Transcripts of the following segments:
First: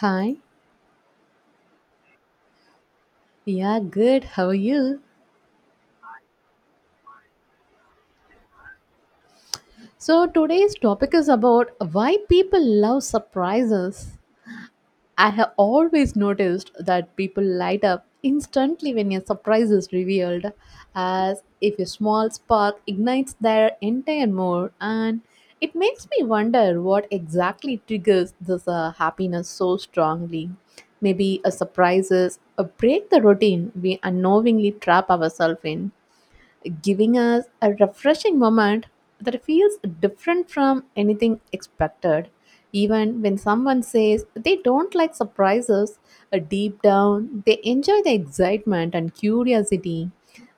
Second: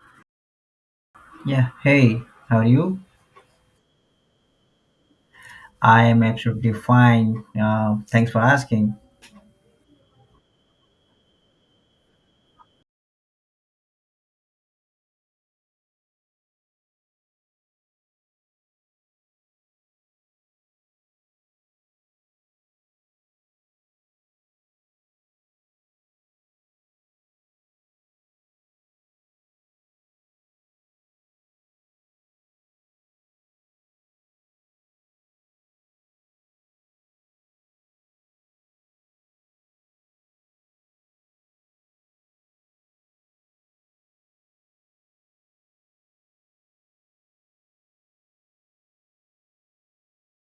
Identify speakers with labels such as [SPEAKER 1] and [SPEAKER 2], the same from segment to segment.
[SPEAKER 1] Hi.
[SPEAKER 2] Yeah, hey, how are you?
[SPEAKER 1] Yeah, good. How are you?
[SPEAKER 2] I am absolutely fine. Thanks for asking.
[SPEAKER 1] So, today's topic is about why people love surprises. I have always noticed that people light up instantly when a surprise is revealed, as if a small spark ignites their entire mood, and it makes me wonder what exactly triggers this happiness so strongly. Maybe a surprise is a break the routine we unknowingly trap ourselves in giving us a refreshing moment that feels different from anything expected. Even when someone says they don't like surprises, deep down they enjoy the excitement and curiosity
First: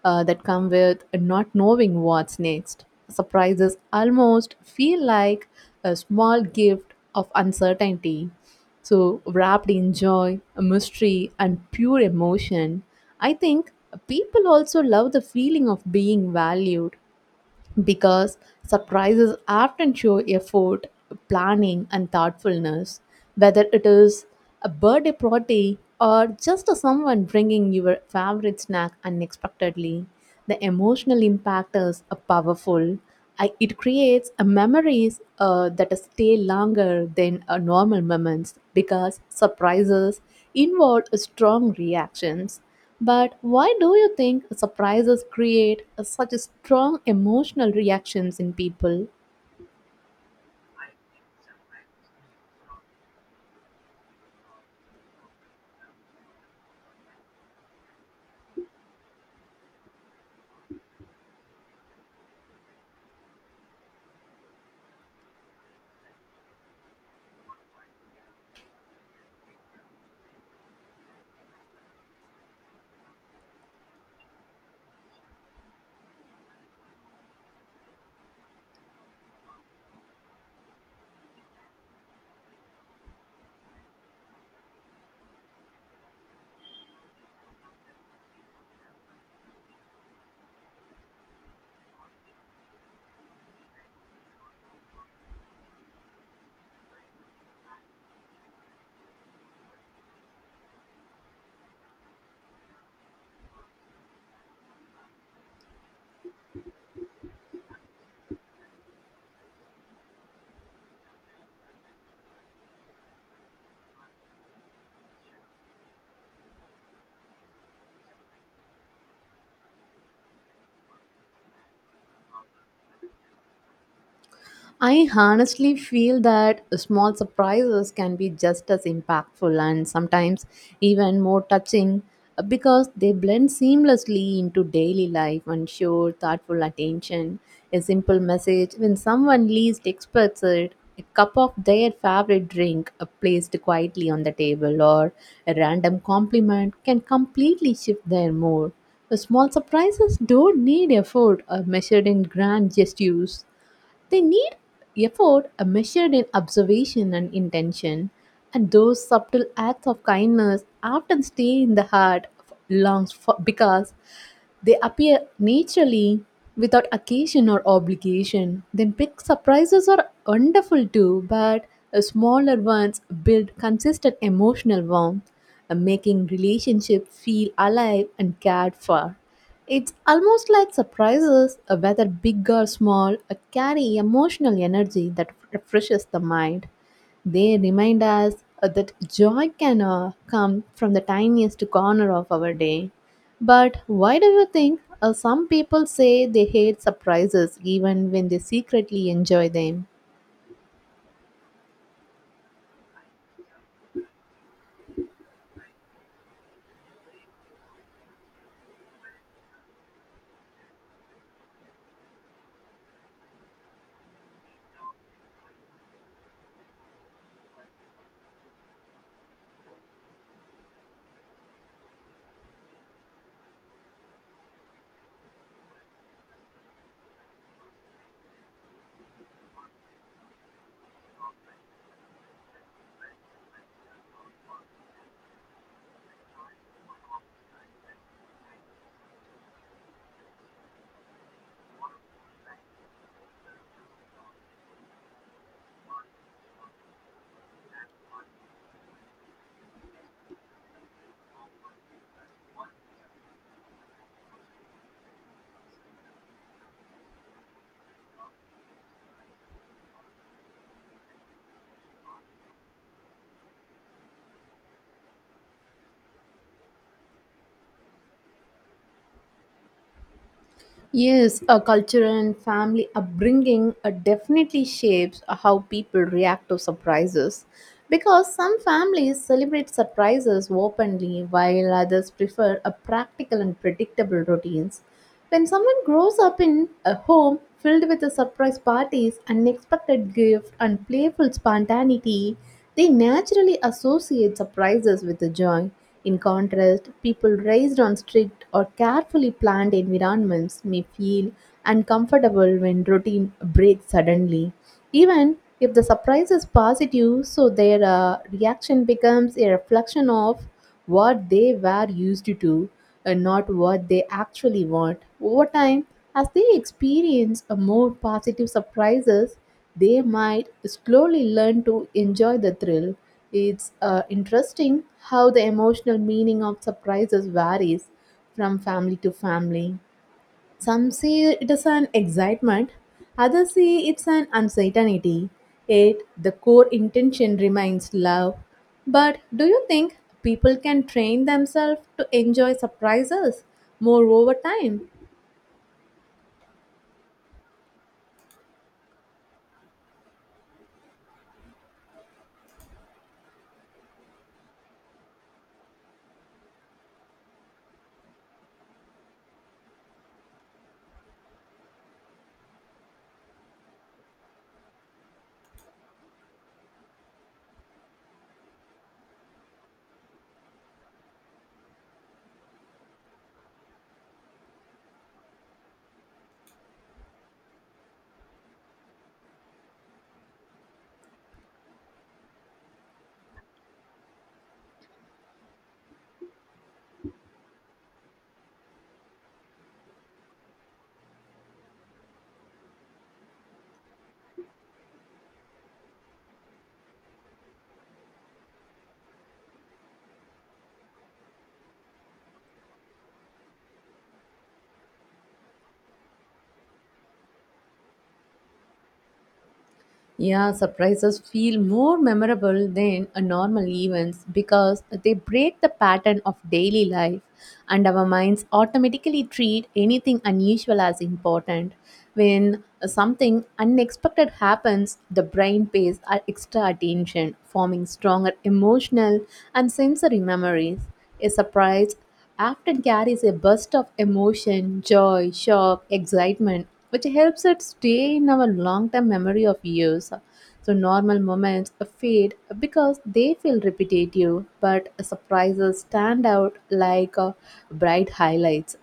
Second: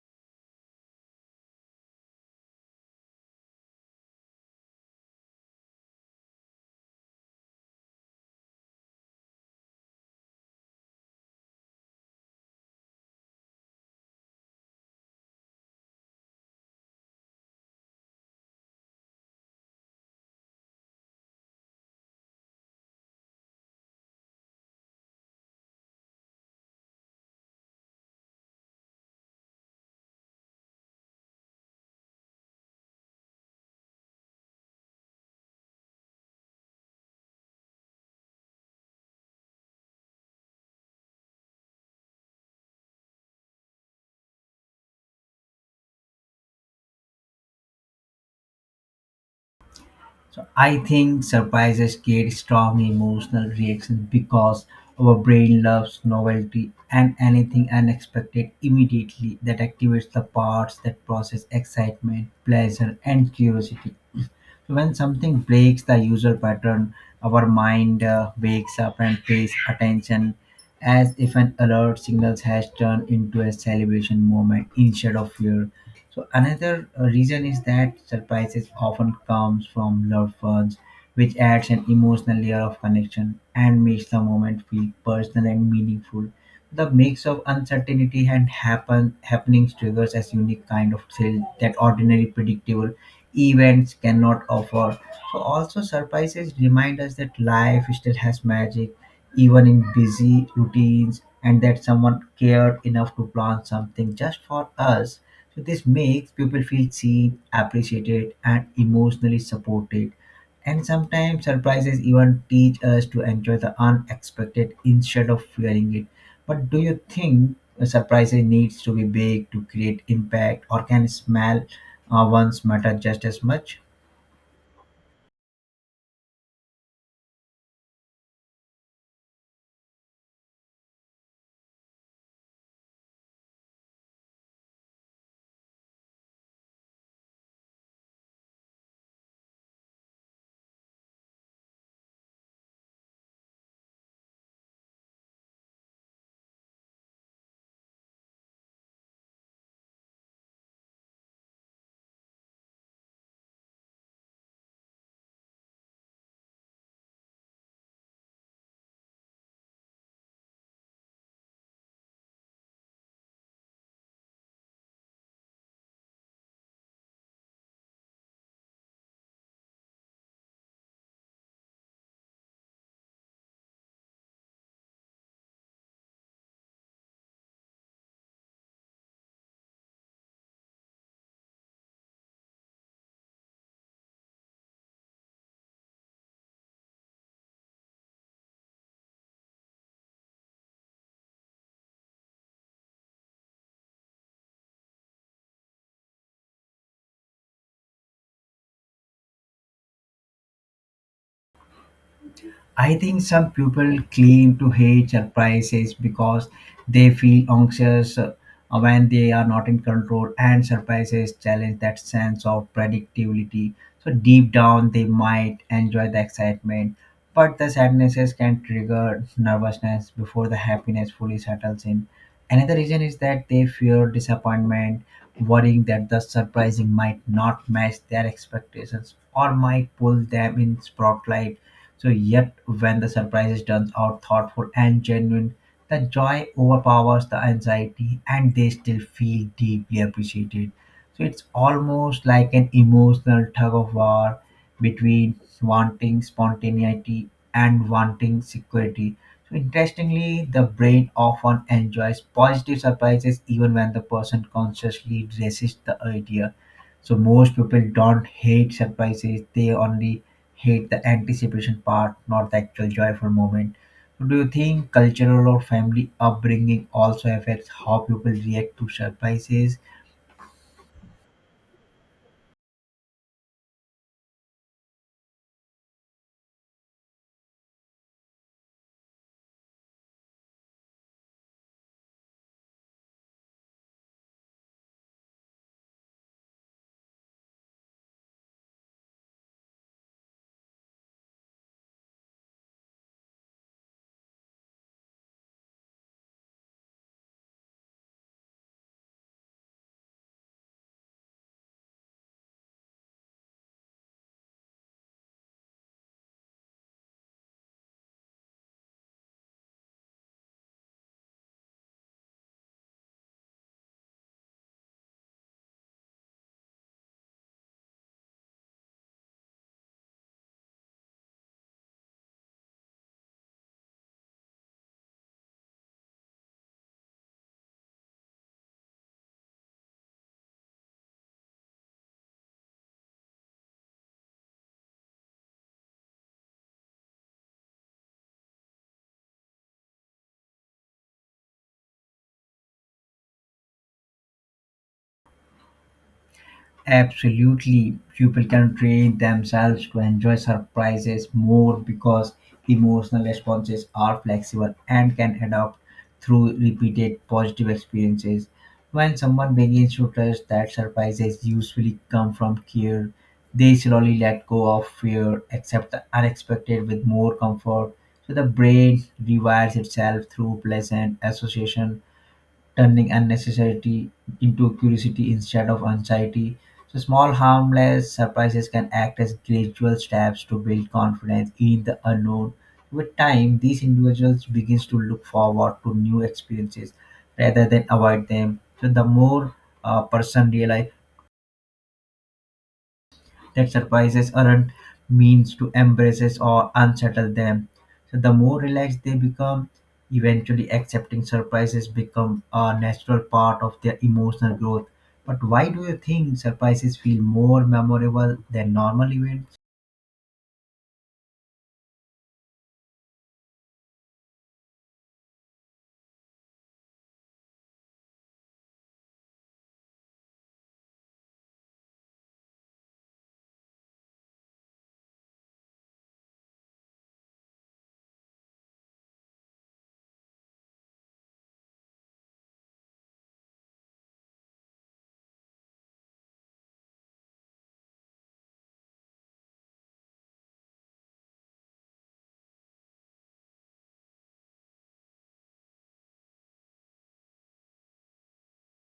[SPEAKER 1] that come with not knowing what's next. Surprises almost feel like a small gift of uncertainty so, wrapped in joy, mystery, and pure emotion. I think people also love the feeling of being valued because surprises often show effort, planning, and thoughtfulness. Whether it is a birthday party or just someone bringing your favorite snack unexpectedly, the emotional impact is powerful. It creates a memories that stay longer than normal moments because surprises involve strong reactions. But why do you think surprises create such strong emotional reactions in people?
[SPEAKER 2] I think surprises create strong emotional reactions because our brain loves novelty and anything unexpected immediately that activates the parts that process excitement, pleasure, and curiosity. When something breaks the user pattern, our mind wakes up and pays attention as if an alert signals has turned into a celebration moment instead of fear. So another reason is that surprises often comes from loved ones, which adds an emotional layer of connection and makes the moment feel personal and meaningful. The mix of uncertainty and happenings triggers a unique kind of thrill that ordinary predictable events cannot offer. So also surprises remind us that life still has magic, even in busy routines, and that someone cared enough to plan something just for us. So this makes people feel seen, appreciated, and emotionally supported and sometimes surprises even teach us to enjoy the unexpected instead of fearing it. But do you think a surprise needs to be big to create impact, or can smell ones matter just as much?
[SPEAKER 1] I honestly feel that small surprises can be just as impactful and sometimes even more touching because they blend seamlessly into daily life and show thoughtful attention. A simple message when someone least expects it, a cup of their favorite drink placed quietly on the table, or a random compliment can completely shift their mood. The small surprises don't need effort or measured in grand gestures. They need effort measured in observation and intention, and those subtle acts of kindness often stay in the heart long for, because they appear naturally without occasion or obligation. Then big surprises are wonderful too, but smaller ones build consistent emotional warmth, making relationships feel alive and cared for. It's almost like surprises, whether big or small, carry emotional energy that refreshes the mind. They remind us that joy can come from the tiniest corner of our day. But why do you think some people say they hate surprises even when they secretly enjoy them?
[SPEAKER 2] I think some people claim to hate surprises because they feel anxious when they are not in control, and surprises challenge that sense of predictability. So, deep down, they might enjoy the excitement, but the sadnesses can trigger nervousness before the happiness fully settles in. Another reason is that they fear disappointment, worrying that the surprising might not match their expectations or might pull them in spotlight so, yet when the surprise turns out thoughtful and genuine, the joy overpowers the anxiety and they still feel deeply appreciated. So, it's almost like an emotional tug of war between wanting spontaneity and wanting security. So, interestingly, the brain often enjoys positive surprises even when the person consciously resists the idea so most people don't hate surprises; they only hate the anticipation part, not the actual joyful moment. So do you think cultural or family upbringing also affects how people react to surprises?
[SPEAKER 1] Yes, a culture and family upbringing definitely shapes how people react to surprises. Because some families celebrate surprises openly while others prefer a practical and predictable routines. When someone grows up in a home filled with the surprise parties, unexpected gifts, and playful spontaneity, they naturally associate surprises with the joy. In contrast, people raised on strict or carefully planned environments may feel uncomfortable when routine breaks suddenly. Even if the surprise is positive, so their reaction becomes a reflection of what they were used to and not what they actually want. Over time, as they experience a more positive surprises, they might slowly learn to enjoy the thrill. It's interesting how the emotional meaning of surprises varies from family to family. Some see it as an excitement, others see it's an uncertainty. Yet the core intention remains love. But do you think people can train themselves to enjoy surprises more over time?
[SPEAKER 2] Absolutely. People can train themselves to enjoy surprises more because emotional responses are flexible and can adapt through repeated positive experiences. When someone begins to trust that surprises usually come from care, they slowly let go of fear, accept the unexpected with more comfort. So the brain rewires itself through pleasant association turning unnecessity into curiosity instead of anxiety. So, small, harmless surprises can act as gradual steps to build confidence in the unknown. With time, these individuals begins to look forward to new experiences rather than avoid them. So, the more a person realize that surprises aren't means to embrace or unsettle them. So the more relaxed they become, eventually accepting surprises become a natural part of their emotional growth. But why do you think surprises feel more memorable than normal events?
[SPEAKER 1] Yeah, surprises feel more memorable than a normal events because they break the pattern of daily life and our minds automatically treat anything unusual as important. When something unexpected happens, the brain pays extra attention, forming stronger emotional and sensory memories. A surprise often carries a burst of emotion, joy, shock, excitement, which helps it stay in our long term memory of years. So, normal moments fade because they feel repetitive, but surprises stand out like bright highlights.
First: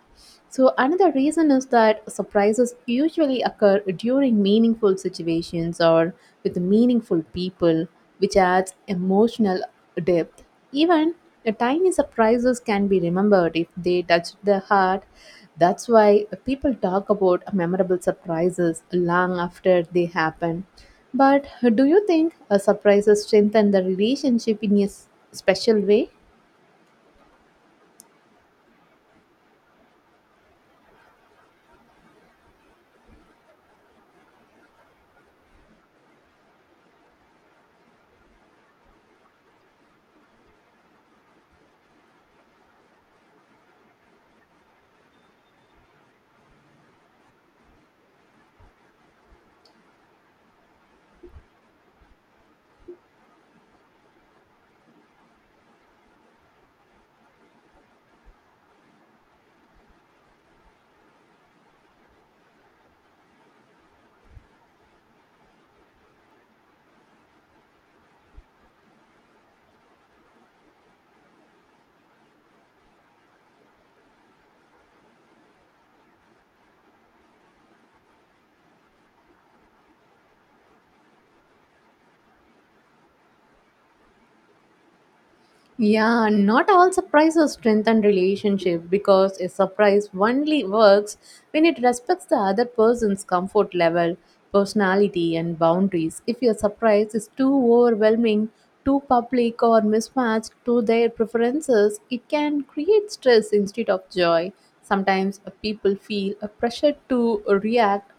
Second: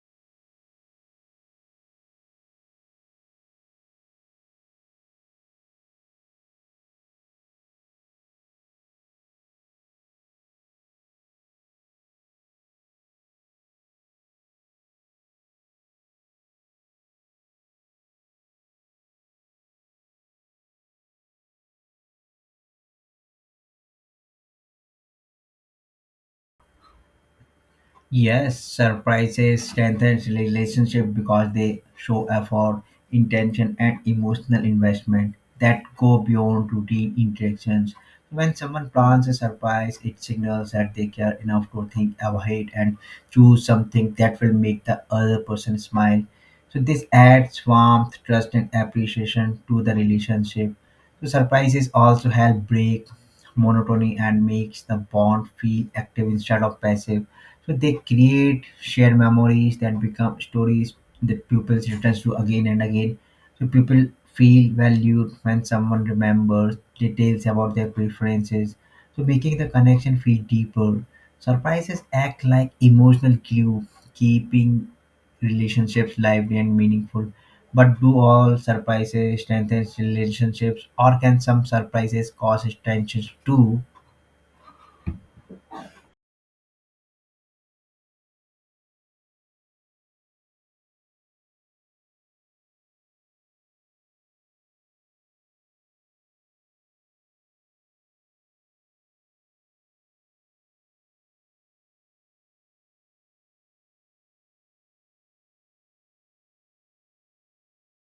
[SPEAKER 1] So, another reason is that surprises usually occur during meaningful situations or with meaningful people, which adds emotional depth. Even the tiny surprises can be remembered if they touch the heart. That's why people talk about memorable surprises long after they happen. But do you think surprises strengthen the relationship in a special way?
[SPEAKER 2] Yes, surprises strengthen relationship because they show effort, intention, and emotional investment that go beyond routine interactions. When someone plans a surprise, it signals that they care enough to think ahead and choose something that will make the other person smile. So this adds warmth, trust, and appreciation to the relationship. So surprises also help break monotony and makes the bond feel active instead of passive. So they create shared memories that become stories that pupils return to again and again. So people feel valued when someone remembers details about their preferences. So making the connection feel deeper. Surprises act like emotional glue, keeping relationships lively and meaningful. But do all surprises strengthen relationships, or can some surprises cause tensions too?
[SPEAKER 1] Yeah, not all surprises strengthen relationship because a surprise only works when it respects the other person's comfort level, personality, and boundaries. If your surprise is too overwhelming, too public, or mismatched to their preferences, it can create stress instead of joy. Sometimes people feel a pressure to react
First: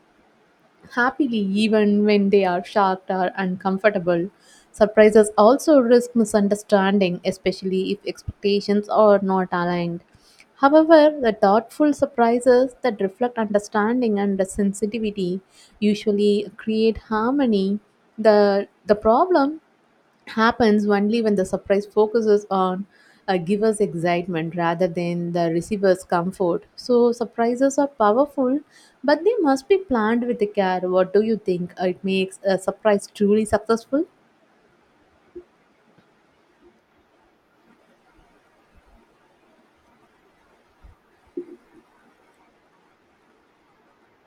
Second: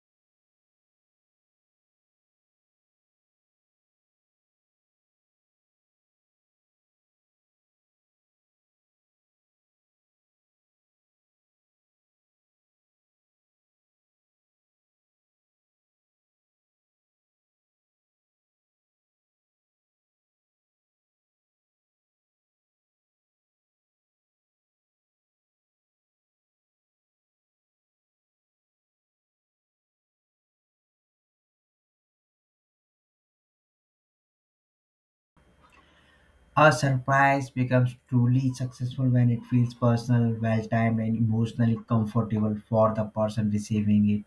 [SPEAKER 1] happily even when they are shocked or uncomfortable. Surprises also risk misunderstanding, especially if expectations are not aligned. However, the thoughtful surprises that reflect understanding and sensitivity usually create harmony. The problem happens only when the surprise focuses on a giver's excitement rather than the receiver's comfort. So, surprises are powerful, but they must be planned with care. What do you think? It makes a surprise truly successful?
[SPEAKER 2] A surprise becomes truly successful when it feels personal, well timed, and emotionally comfortable for the person receiving it.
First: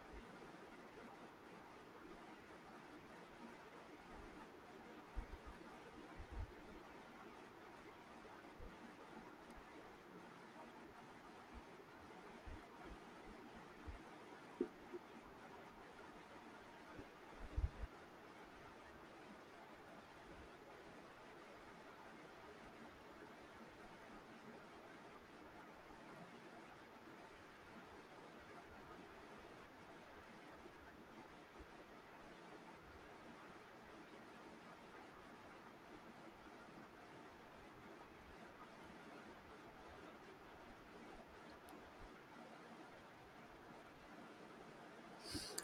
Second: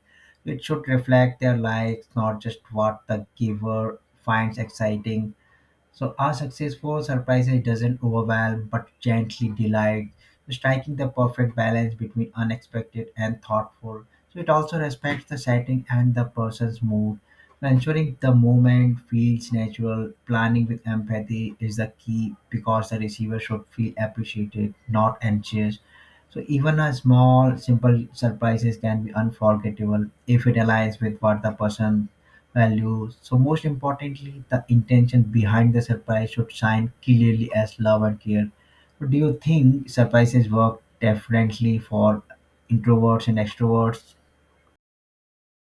[SPEAKER 2] It should reflect their likes, not just what the giver finds exciting. So our successful surprises doesn't overwhelm but gently delight, striking the perfect balance between unexpected and thoughtful. So it also respects the setting and the person's mood, ensuring the moment feels natural. Planning with empathy is the key because the receiver should feel appreciated, not anxious. So even a small, simple surprises can be unforgettable if it aligns with what the person values. So most importantly, the intention behind the surprise should shine clearly as love and care. So do you think surprises work differently for introverts and extroverts?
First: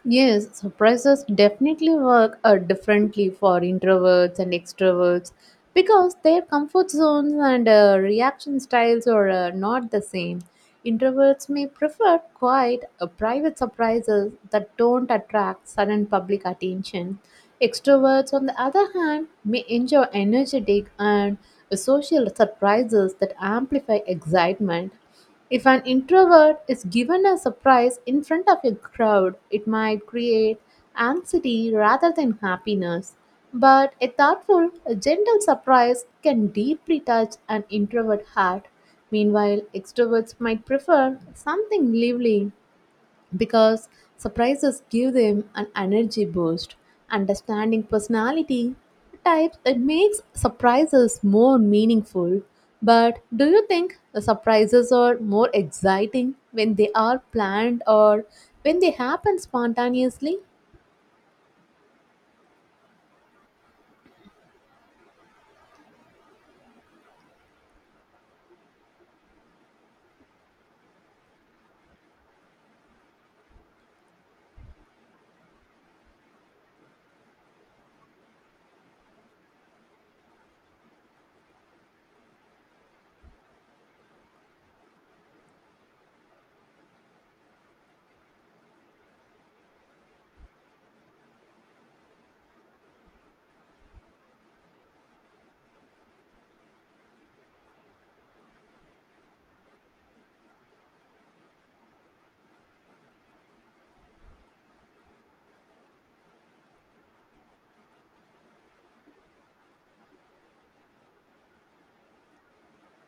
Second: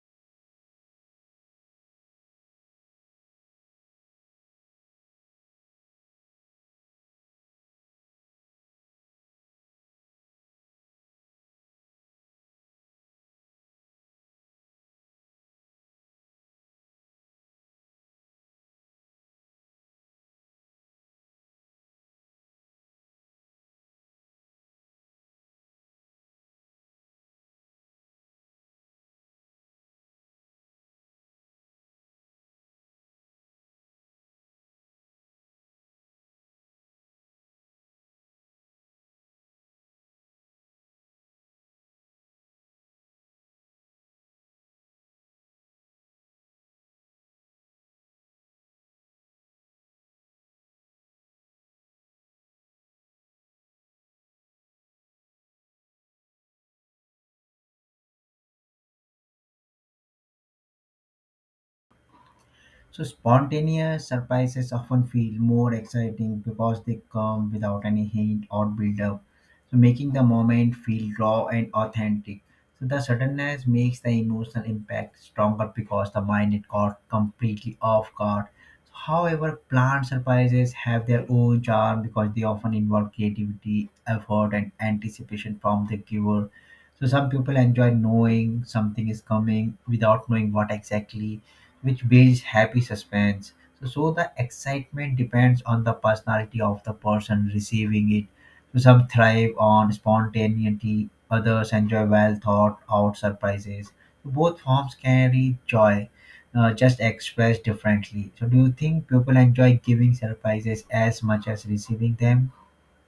[SPEAKER 1] Yes, surprises definitely work differently for introverts and extroverts because their comfort zones and reaction styles are not the same. Introverts may prefer quiet, private surprises that don't attract sudden public attention. Extroverts, on the other hand, may enjoy energetic and social surprises that amplify excitement. If an introvert is given a surprise in front of a crowd, it might create anxiety rather than happiness. But a thoughtful, a gentle surprise can deeply touch an introvert heart. Meanwhile, extroverts might prefer something lively because surprises give them an energy boost. Understanding personality types it makes surprises more meaningful. But do you think the surprises are more exciting when they are planned or when they happen spontaneously?
[SPEAKER 2] So spontaneous surprises often feel more exciting because they come without any hint or build up. So making the moment feel raw and authentic. So the suddenness makes the emotional impact stronger because the mind is caught completely off guard. However, planned surprises have their own charm because they often involve creativity, effort, and anticipation from the giver. So some people enjoy knowing something is coming without knowing what exactly which builds happy suspense. So the excitement depends on the personality of the person receiving it. So some thrive on spontaneity, others enjoy well thought out surprises. Both forms carry joy, just expressed differently. So do you think people enjoy giving surprises as much as receiving them?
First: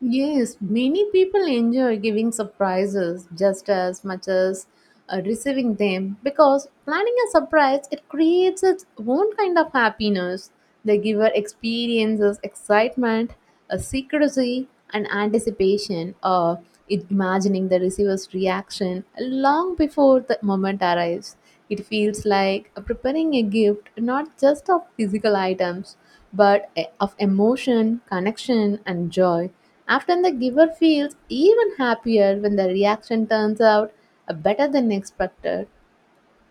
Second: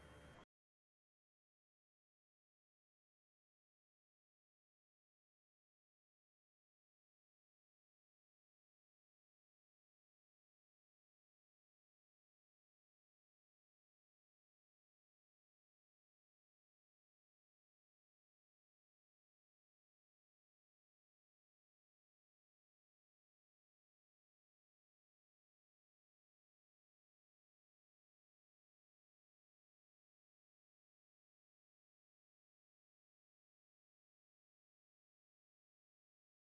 [SPEAKER 1] Yes, many people enjoy giving surprises just as much as receiving them because planning a surprise it creates its own kind of happiness. The giver experiences excitement, a secrecy, and anticipation of imagining the receiver's reaction long before the moment arrives. It feels like preparing a gift, not just of physical items but of emotion, connection, and joy. Often the giver feels even happier when the reaction turns out better than expected.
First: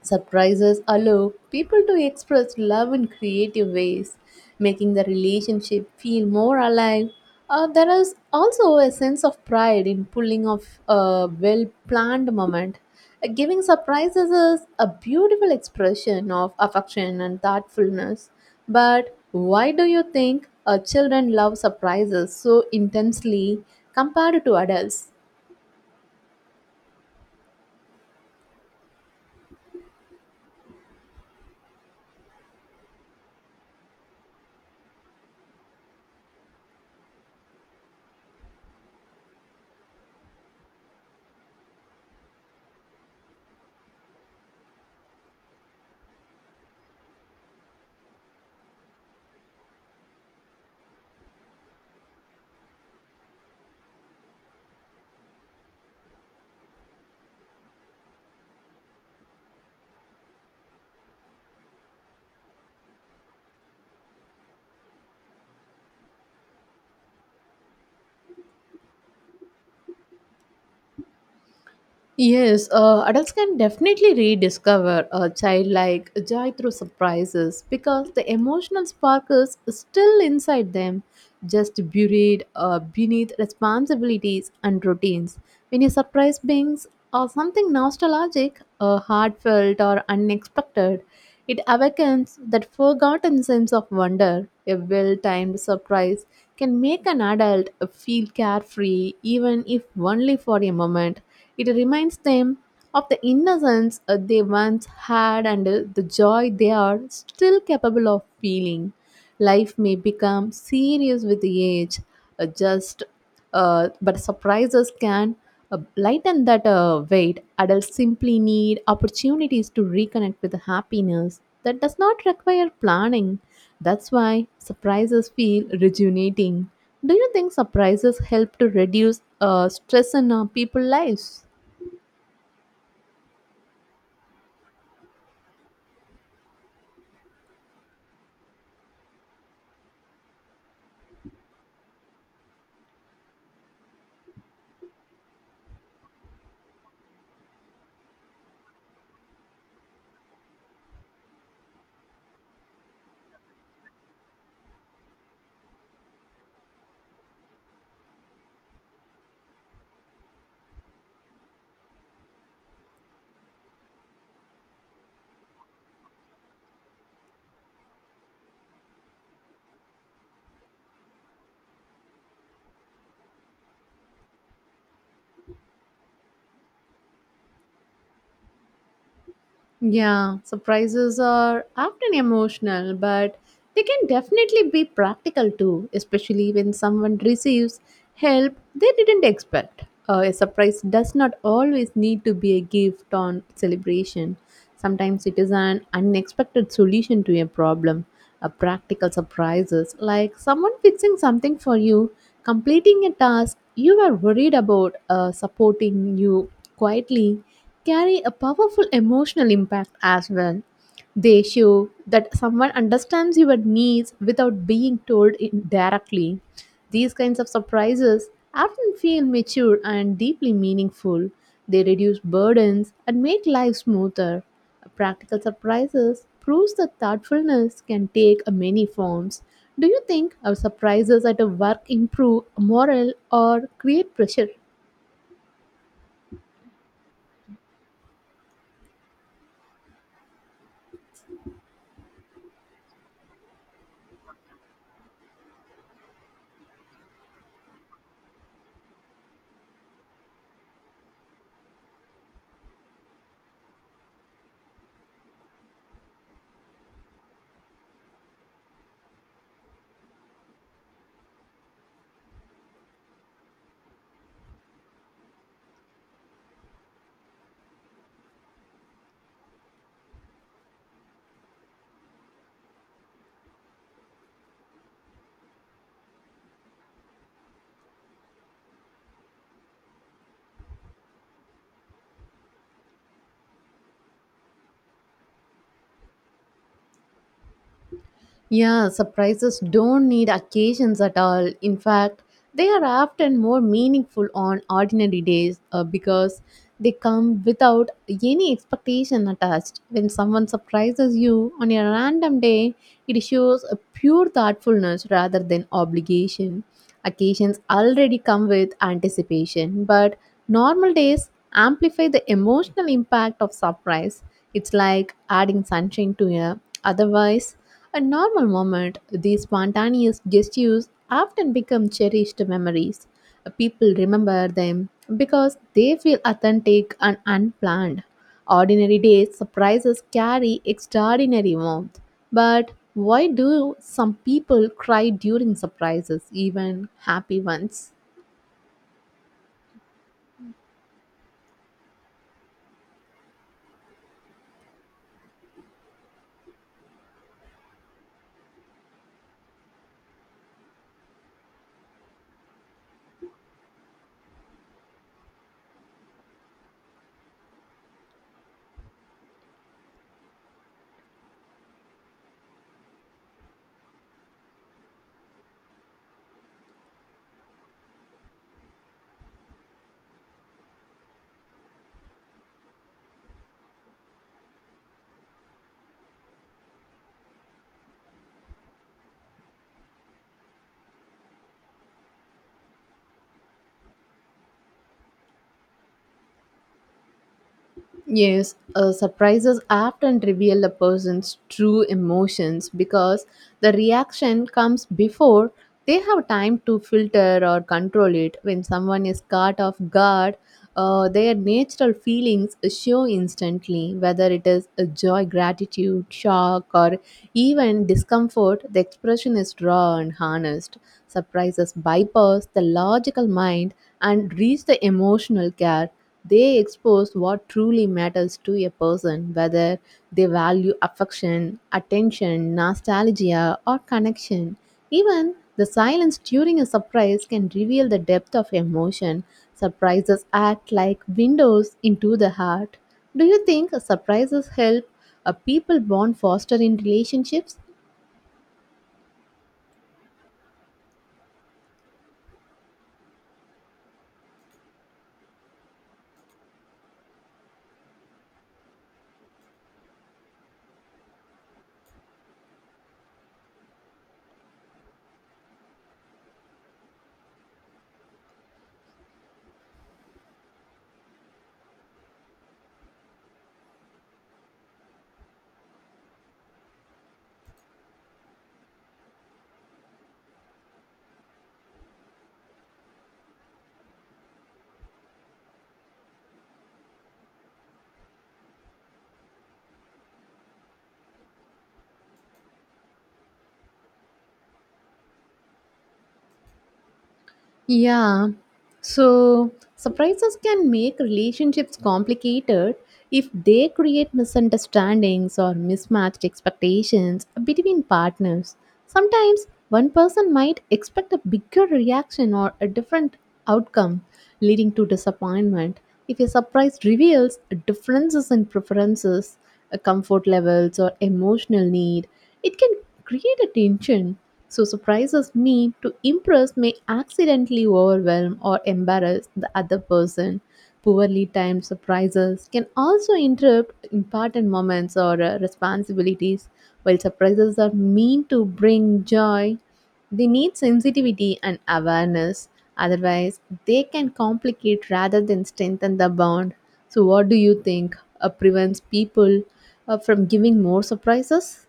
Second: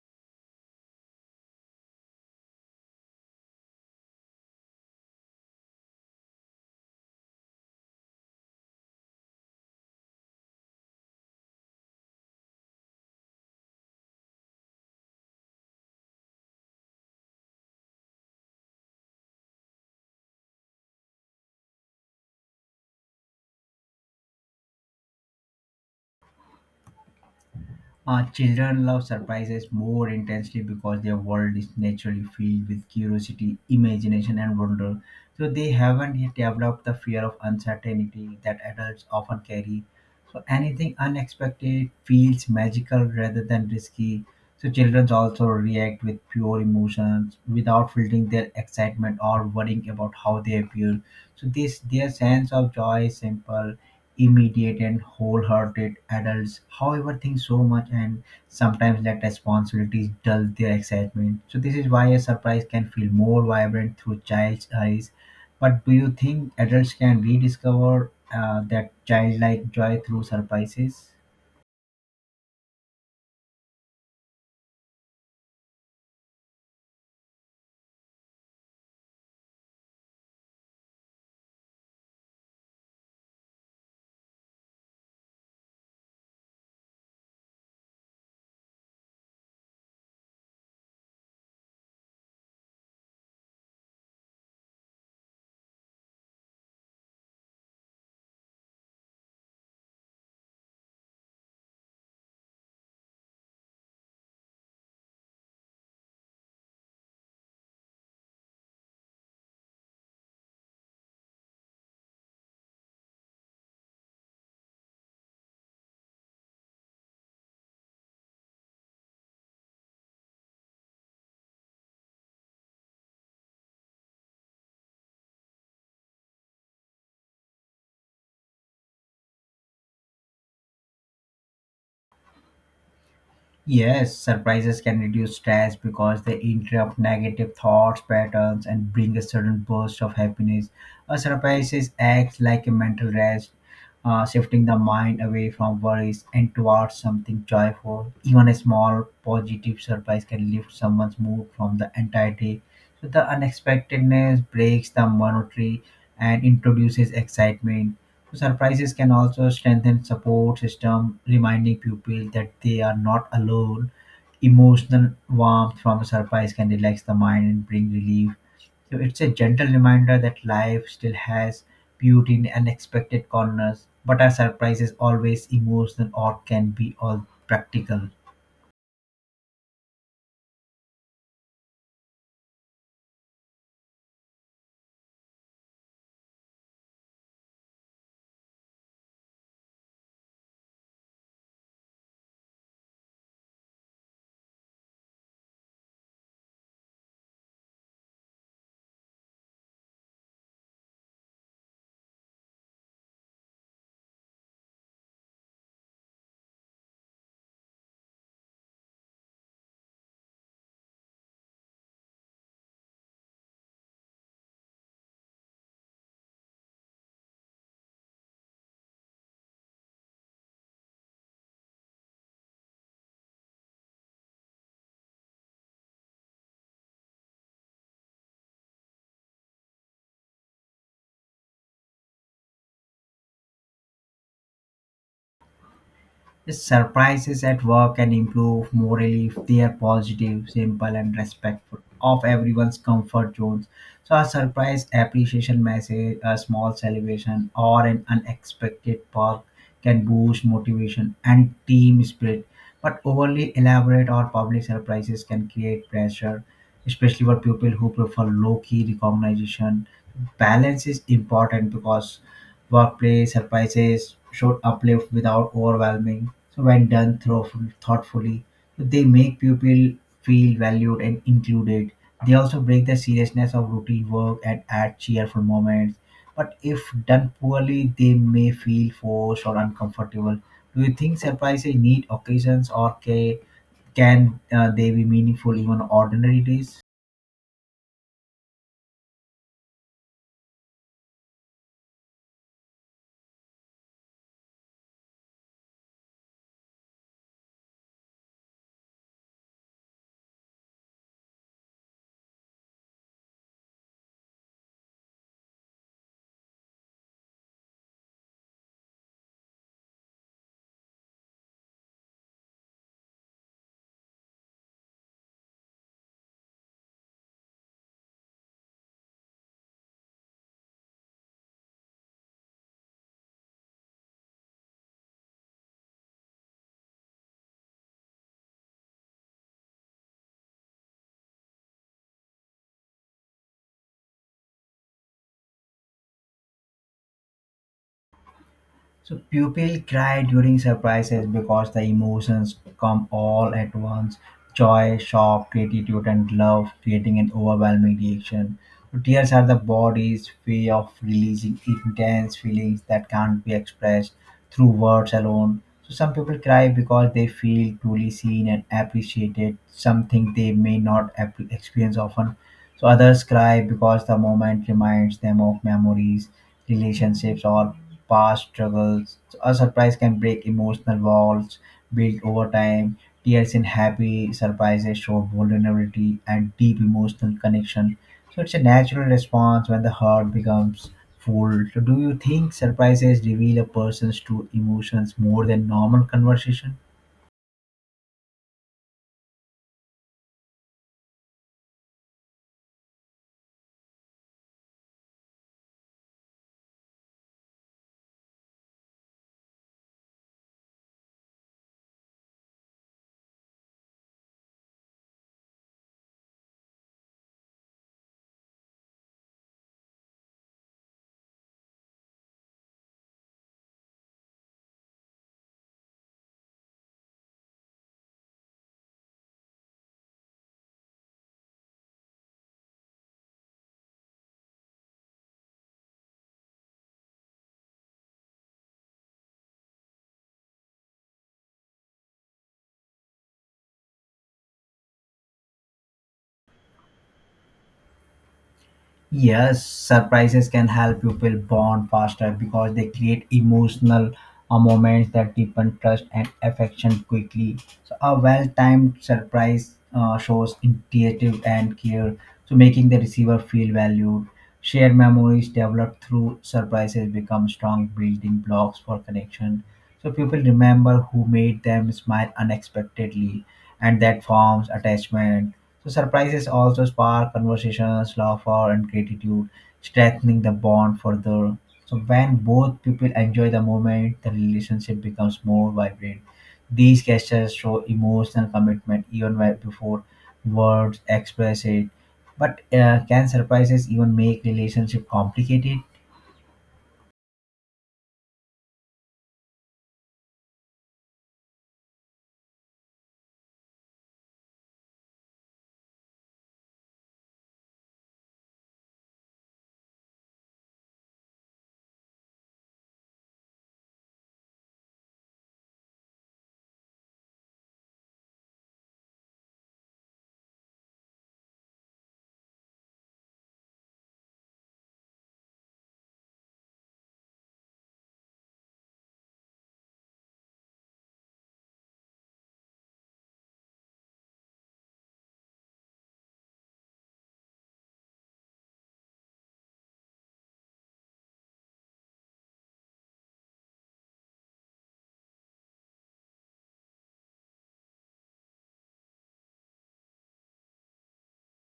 [SPEAKER 1] Surprises allow people to express love in creative ways, making the relationship feel more alive. There is also a sense of pride in pulling off a well planned moment. Giving surprises is a beautiful expression of affection and thoughtfulness. But why do you think children love surprises so intensely compared to adults?
[SPEAKER 2] Children love surprises more intensely because their world is naturally filled with curiosity, imagination, and wonder. So they haven't yet developed the fear of uncertainty that adults often carry. So anything unexpected feels magical rather than risky. So children also react with pure emotions without filtering their excitement or worrying about how they appear. So this their sense of joy is simple. Immediate and wholehearted adults, however, think so much and sometimes let responsibilities dull their excitement. So, this is why a surprise can feel more vibrant through child's eyes. But do you think adults can rediscover that childlike joy through surprises?
[SPEAKER 1] Yes, adults can definitely rediscover a childlike joy through surprises because the emotional spark is still inside them, just buried beneath responsibilities and routines. When a surprise brings or something nostalgic, heartfelt, or unexpected, it awakens that forgotten sense of wonder. A well timed surprise can make an adult feel carefree, even if only for a moment. It reminds them of the innocence they once had and the joy they are still capable of feeling. Life may become serious with age, just but surprises can lighten that weight. Adults simply need opportunities to reconnect with happiness that does not require planning. That's why surprises feel rejuvenating. Do you think surprises help to reduce stress in people's lives?
[SPEAKER 2] Yes, surprises can reduce stress because they interrupt negative thoughts patterns and bring a sudden burst of happiness. A surprise acts like a mental rest, shifting the mind away from worries and towards something joyful. Even a small positive surprise can lift someone's mood from the entire day so the unexpectedness breaks the monotony and introduces excitement. So surprises can also strengthen support system, reminding people that they are not alone. Emotional warmth from a surprise can relax the mind and bring relief. So it's a gentle reminder that life still has beauty in unexpected corners, but our surprises always emotional or can be all practical.
[SPEAKER 1] Yeah, surprises are often emotional, but they can definitely be practical too, especially when someone receives help they didn't expect. A surprise does not always need to be a gift or celebration. Sometimes it is an unexpected solution to a problem. A practical surprises like someone fixing something for you, completing a task you were worried about, supporting you quietly, carry a powerful emotional impact as well. They show that someone understands your needs without being told it directly. These kinds of surprises often feel mature and deeply meaningful. They reduce burdens and make life smoother. Practical surprises proves that thoughtfulness can take many forms. Do you think our surprises at work improve morale or create pressure?
[SPEAKER 2] Yes, surprises at work can improve morally if they are positive, simple, and respectful of everyone's comfort zones. So, a surprise appreciation message, a small celebration, or an unexpected perk can boost motivation and team spirit. But overly elaborate or public surprises can create pressure, especially for people who prefer low key recognition. Balance is important because workplace surprises should uplift without overwhelming. So when done thoughtfully, they make people feel valued and included. They also break the seriousness of routine work and add cheerful moments. But if done poorly, they may feel forced or uncomfortable. Do you think surprises need occasions or can they be meaningful even on ordinary days?
[SPEAKER 1] Yeah, surprises don't need occasions at all. In fact, they are often more meaningful on ordinary days because they come without any expectation attached. When someone surprises you on a random day, it shows a pure thoughtfulness rather than obligation. Occasions already come with anticipation, but normal days amplify the emotional impact of surprise. It's like adding sunshine to a otherwise a normal moment. These spontaneous gestures often become cherished memories. People remember them because they feel authentic and unplanned. Ordinary days surprises carry extraordinary warmth. But why do some people cry during surprises, even happy ones?
[SPEAKER 2] So pupil cry during surprises because the emotions come all at once. Joy, shock, gratitude, and love, creating an overwhelming reaction. So tears are the body's way of releasing intense feelings that can't be expressed through words alone. So some people cry because they feel truly seen and appreciated, something they may not experience often. So others cry because the moment reminds them of memories relationships, or past struggles. A surprise can break emotional walls built over time. Tears in happy surprises show vulnerability and deep emotional connection. So it's a natural response when the heart becomes full. So do you think surprises reveal a person's true emotions more than normal conversation?
[SPEAKER 1] Yes, surprises often reveal a person's true emotions because the reaction comes before they have time to filter or control it. When someone is caught off guard, their natural feelings show instantly, whether it is a joy, gratitude, shock, or even discomfort. The expression is raw and honest. Surprises bypass the logical mind and reach the emotional care. They expose what truly matters to a person, whether they value affection, attention, nostalgia, or connection. Even the silence during a surprise can reveal the depth of emotion. Surprises act like windows into the heart. Do you think surprises help a people bond faster in relationships?
[SPEAKER 2] Yes, surprises can help people bond faster because they create emotional moments that deepen trust and affection quickly. So, a well timed surprise shows initiative and care, so making the receiver feel valued. Shared memories developed through surprises become strong building blocks for connection. So, people remember who made them smile unexpectedly, and that forms attachment so surprises also spark conversations, laughter, and gratitude, strengthening the bond further. So when both people enjoy the moment, the relationship becomes more vibrant. These gestures show emotional commitment before words express it. But can surprises even make relationship complicated?
[SPEAKER 1] Yeah. So surprises can make relationships complicated if they create misunderstandings or mismatched expectations between partners. Sometimes one person might expect a bigger reaction or a different outcome, leading to disappointment. If a surprise reveals differences in preferences, comfort levels, or emotional need, it can create a tension. So, surprises mean to impress may accidentally overwhelm or embarrass the other person. Poorly timed surprises can also interrupt important moments or responsibilities. While surprises are meant to bring joy, they need sensitivity and awareness. Otherwise, they can complicate rather than strengthen the bond. So, what do you think prevents people from giving more surprises?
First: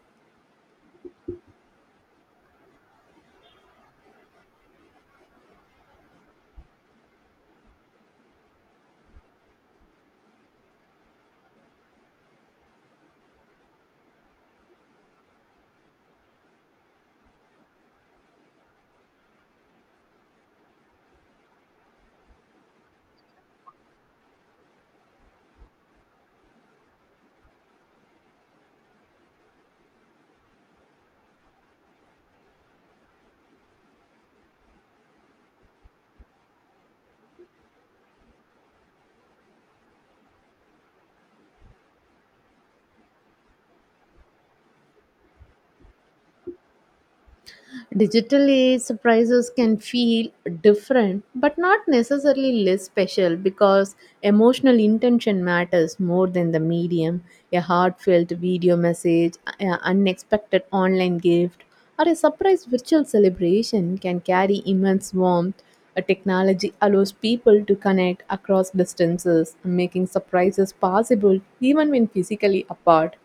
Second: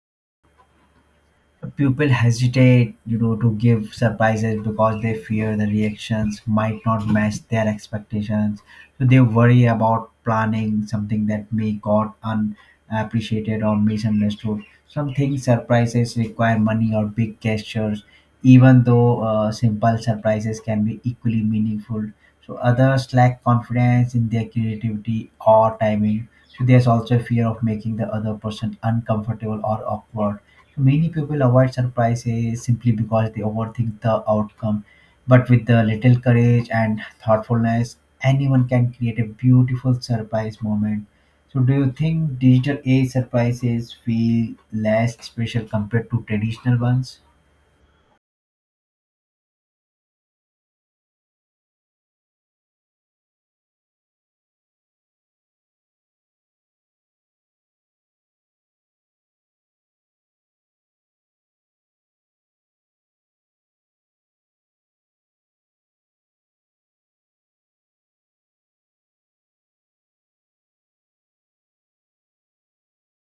[SPEAKER 2] People hesitate to give surprises because they fear the reactions might not match their expectations so they worry about planning something that may got unappreciated or misunderstood some things surprises require money or big gestures even though simple surprises can be equally meaningful so others lack confidence in their creativity or timing so there's also fear of making the other person uncomfortable or awkward. Many people avoid surprises simply because they overthink the outcome. But with a little courage and thoughtfulness, anyone can create a beautiful surprise moment. So, do you think digital age surprises feel less special compared to traditional ones?
[SPEAKER 1] Digital age surprises can feel different, but not necessarily less special because emotional intention matters more than the medium. A heartfelt video message, an unexpected online gift, or a surprise virtual celebration can carry immense warmth. A technology allows people to connect across distances, making surprises possible even when physically apart.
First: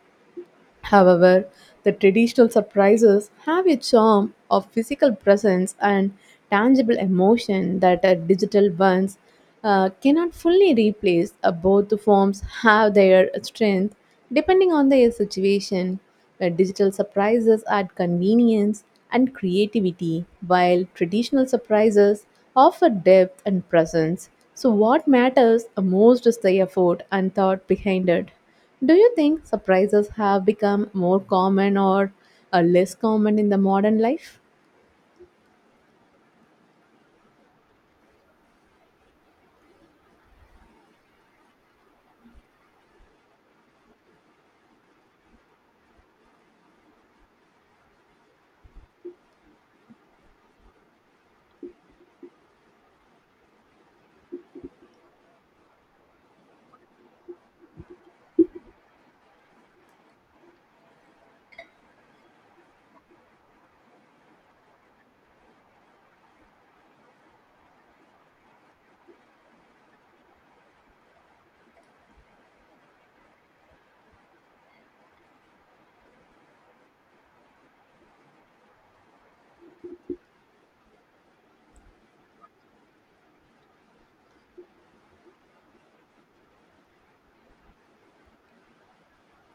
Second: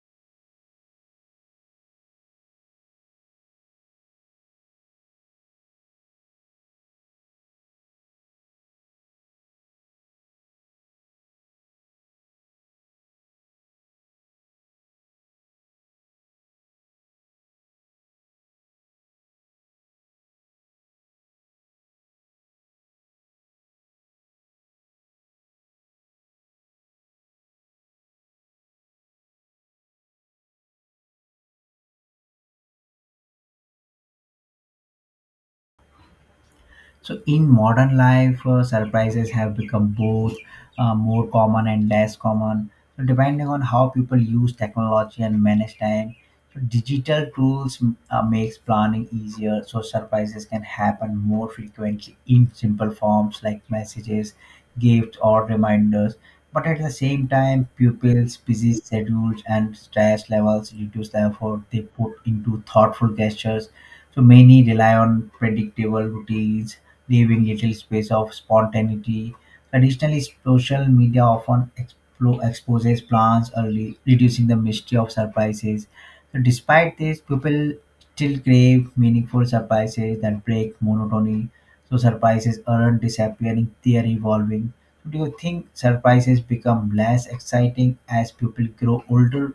[SPEAKER 1] However, the traditional surprises have a charm of physical presence and tangible emotion that digital ones cannot fully replace. Both the forms have their strength depending on the situation. Digital surprises add convenience and creativity, while traditional surprises offer depth and presence. So, what matters most is the effort and thought behind it. Do you think surprises have become more common or less common in the modern life?
[SPEAKER 2] So in modern life, surprises have become both more common and less common. So depending on how people use technology and manage time, so digital tools makes planning easier. So surprises can happen more frequently in simple forms like messages, gifts, or reminders. But at the same time, pupils' busy schedules and stress levels reduce the effort they put into thoughtful gestures. So many rely on predictable routines leaving little space of spontaneity. Additionally, social media often exposes plans early, reducing the mystery of surprises. So despite this, people still crave meaningful surprises that break monotony. So surprises aren't disappearing, they are evolving. Do you think surprises become less exciting as people grow older?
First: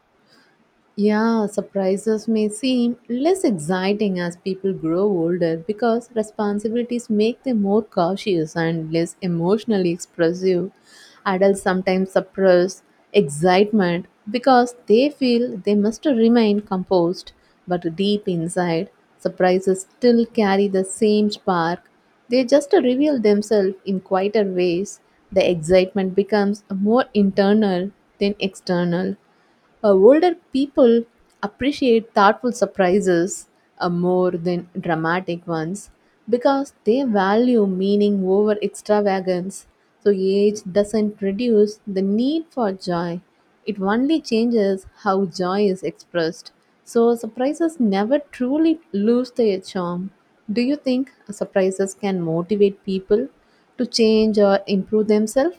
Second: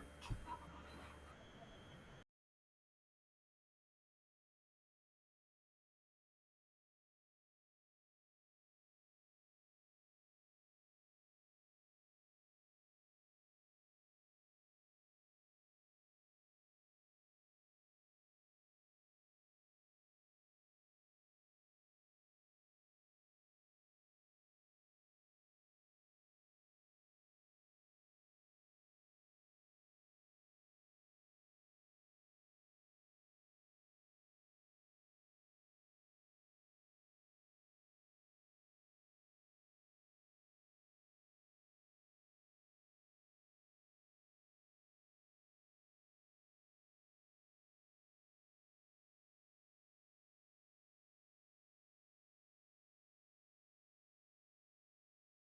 [SPEAKER 1] Yeah, surprises may seem less exciting as people grow older because responsibilities make them more cautious and less emotionally expressive. Adults sometimes suppress excitement because they feel they must remain composed, but deep inside, surprises still carry the same spark. They just reveal themselves in quieter ways. The excitement becomes more internal than external. Older people appreciate thoughtful surprises more than dramatic ones because they value meaning over extravagance. So, age doesn't reduce the need for joy, it only changes how joy is expressed. So, surprises never truly lose their charm. Do you think surprises can motivate people to change or improve themselves?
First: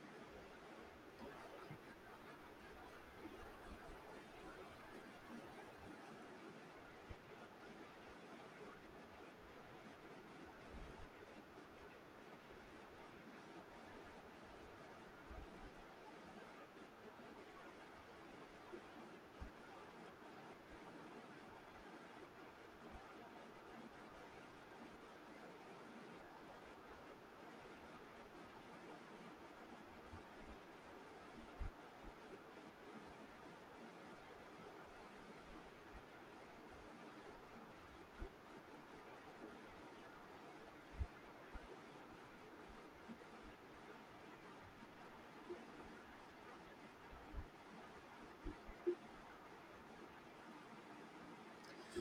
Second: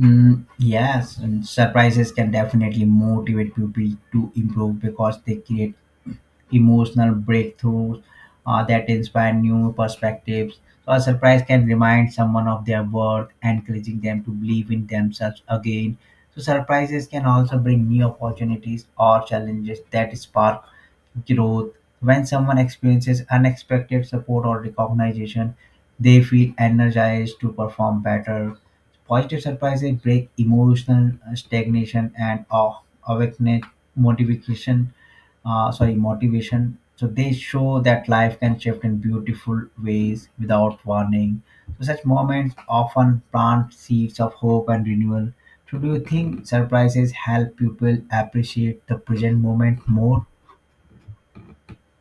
[SPEAKER 2] Yes, and surprises can definitely motivate people to improve because they create emotional breakthroughs that inspire new perspectives. So a surprise can remind someone of their worth, encouraging them to believe in themselves again. So surprises can also bring new opportunities or challenges that spark growth. When someone experiences unexpected support or recognition, they feel energized to perform better. Positive surprises break emotional stagnation and awaken motivation, sorry, motivation so they show that life can shift in beautiful ways without warning so such moments often plant seeds of hope and renewal so do you think surprises help people appreciate the present moment more?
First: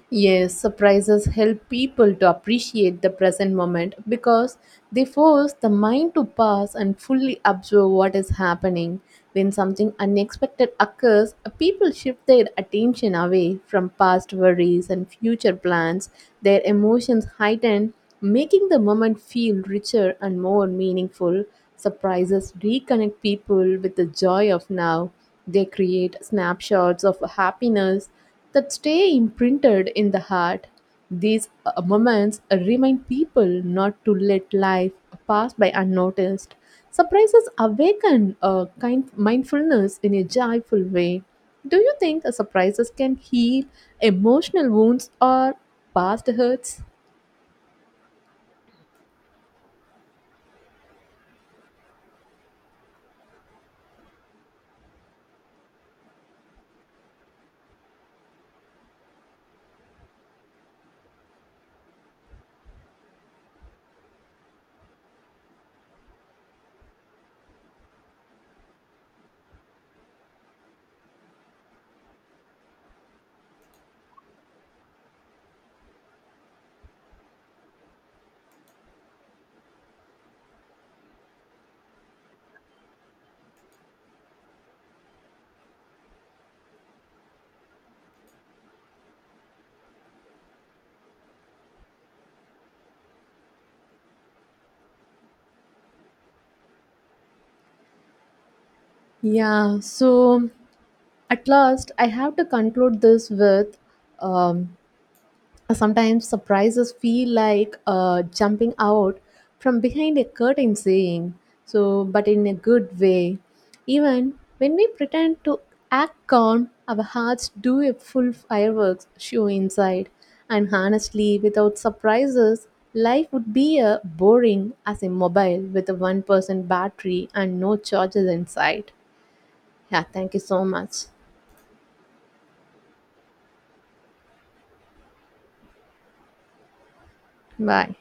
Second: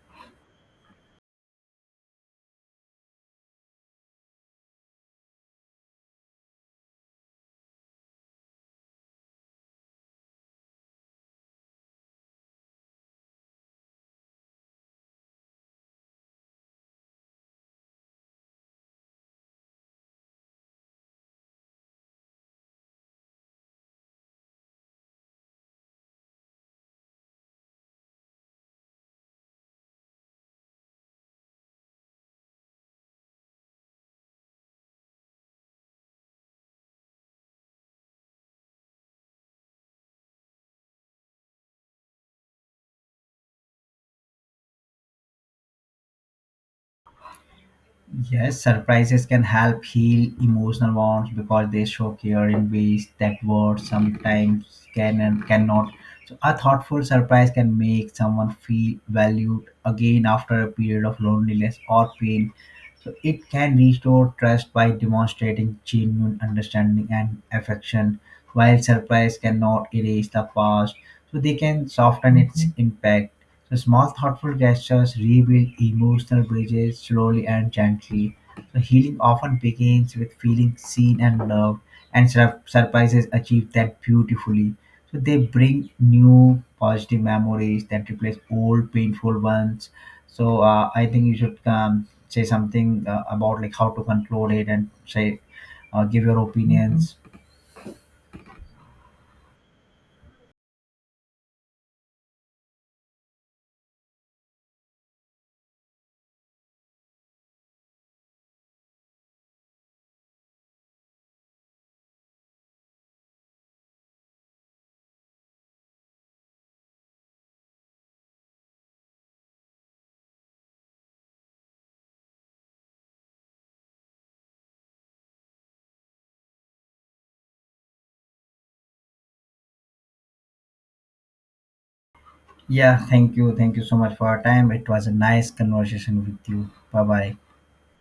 [SPEAKER 1] Yes, surprises help people to appreciate the present moment because they force the mind to pause and fully observe what is happening. When something unexpected occurs, people shift their attention away from past worries and future plans. Their emotions heighten, making the moment feel richer and more meaningful. Surprises reconnect people with the joy of now. They create snapshots of happiness that stay imprinted in the heart. These moments remind people not to let life pass by unnoticed. Surprises awaken a kind mindfulness in a joyful way. Do you think surprises can heal emotional wounds or past hurts?
[SPEAKER 2] Yes, surprises can help heal emotional wounds because they show care in ways that words sometimes can and cannot. So, a thoughtful surprise can make someone feel valued again after a period of loneliness or pain. So, it can restore trust by demonstrating genuine understanding and affection, while surprise cannot erase the past. So, they can soften its impact. So small thoughtful gestures rebuild emotional bridges slowly and gently. So healing often begins with feeling seen and loved, and surprises achieve that beautifully. So they bring new positive memories that replace old painful ones. So I think you should say something about like how to control it and say give your opinions.
[SPEAKER 1] Yeah, so at last I have to conclude this with um, sometimes surprises feel like jumping out from behind a curtain saying, so, but in a good way. Even when we pretend to act calm, our hearts do a full fireworks show inside. And honestly, without surprises, life would be a boring as a mobile with a 1% battery and no charges inside. Yeah, thank you so much.
[SPEAKER 2] Yeah, thank you so much for your time. It was a nice conversation with you. Bye bye.
[SPEAKER 1] Bye.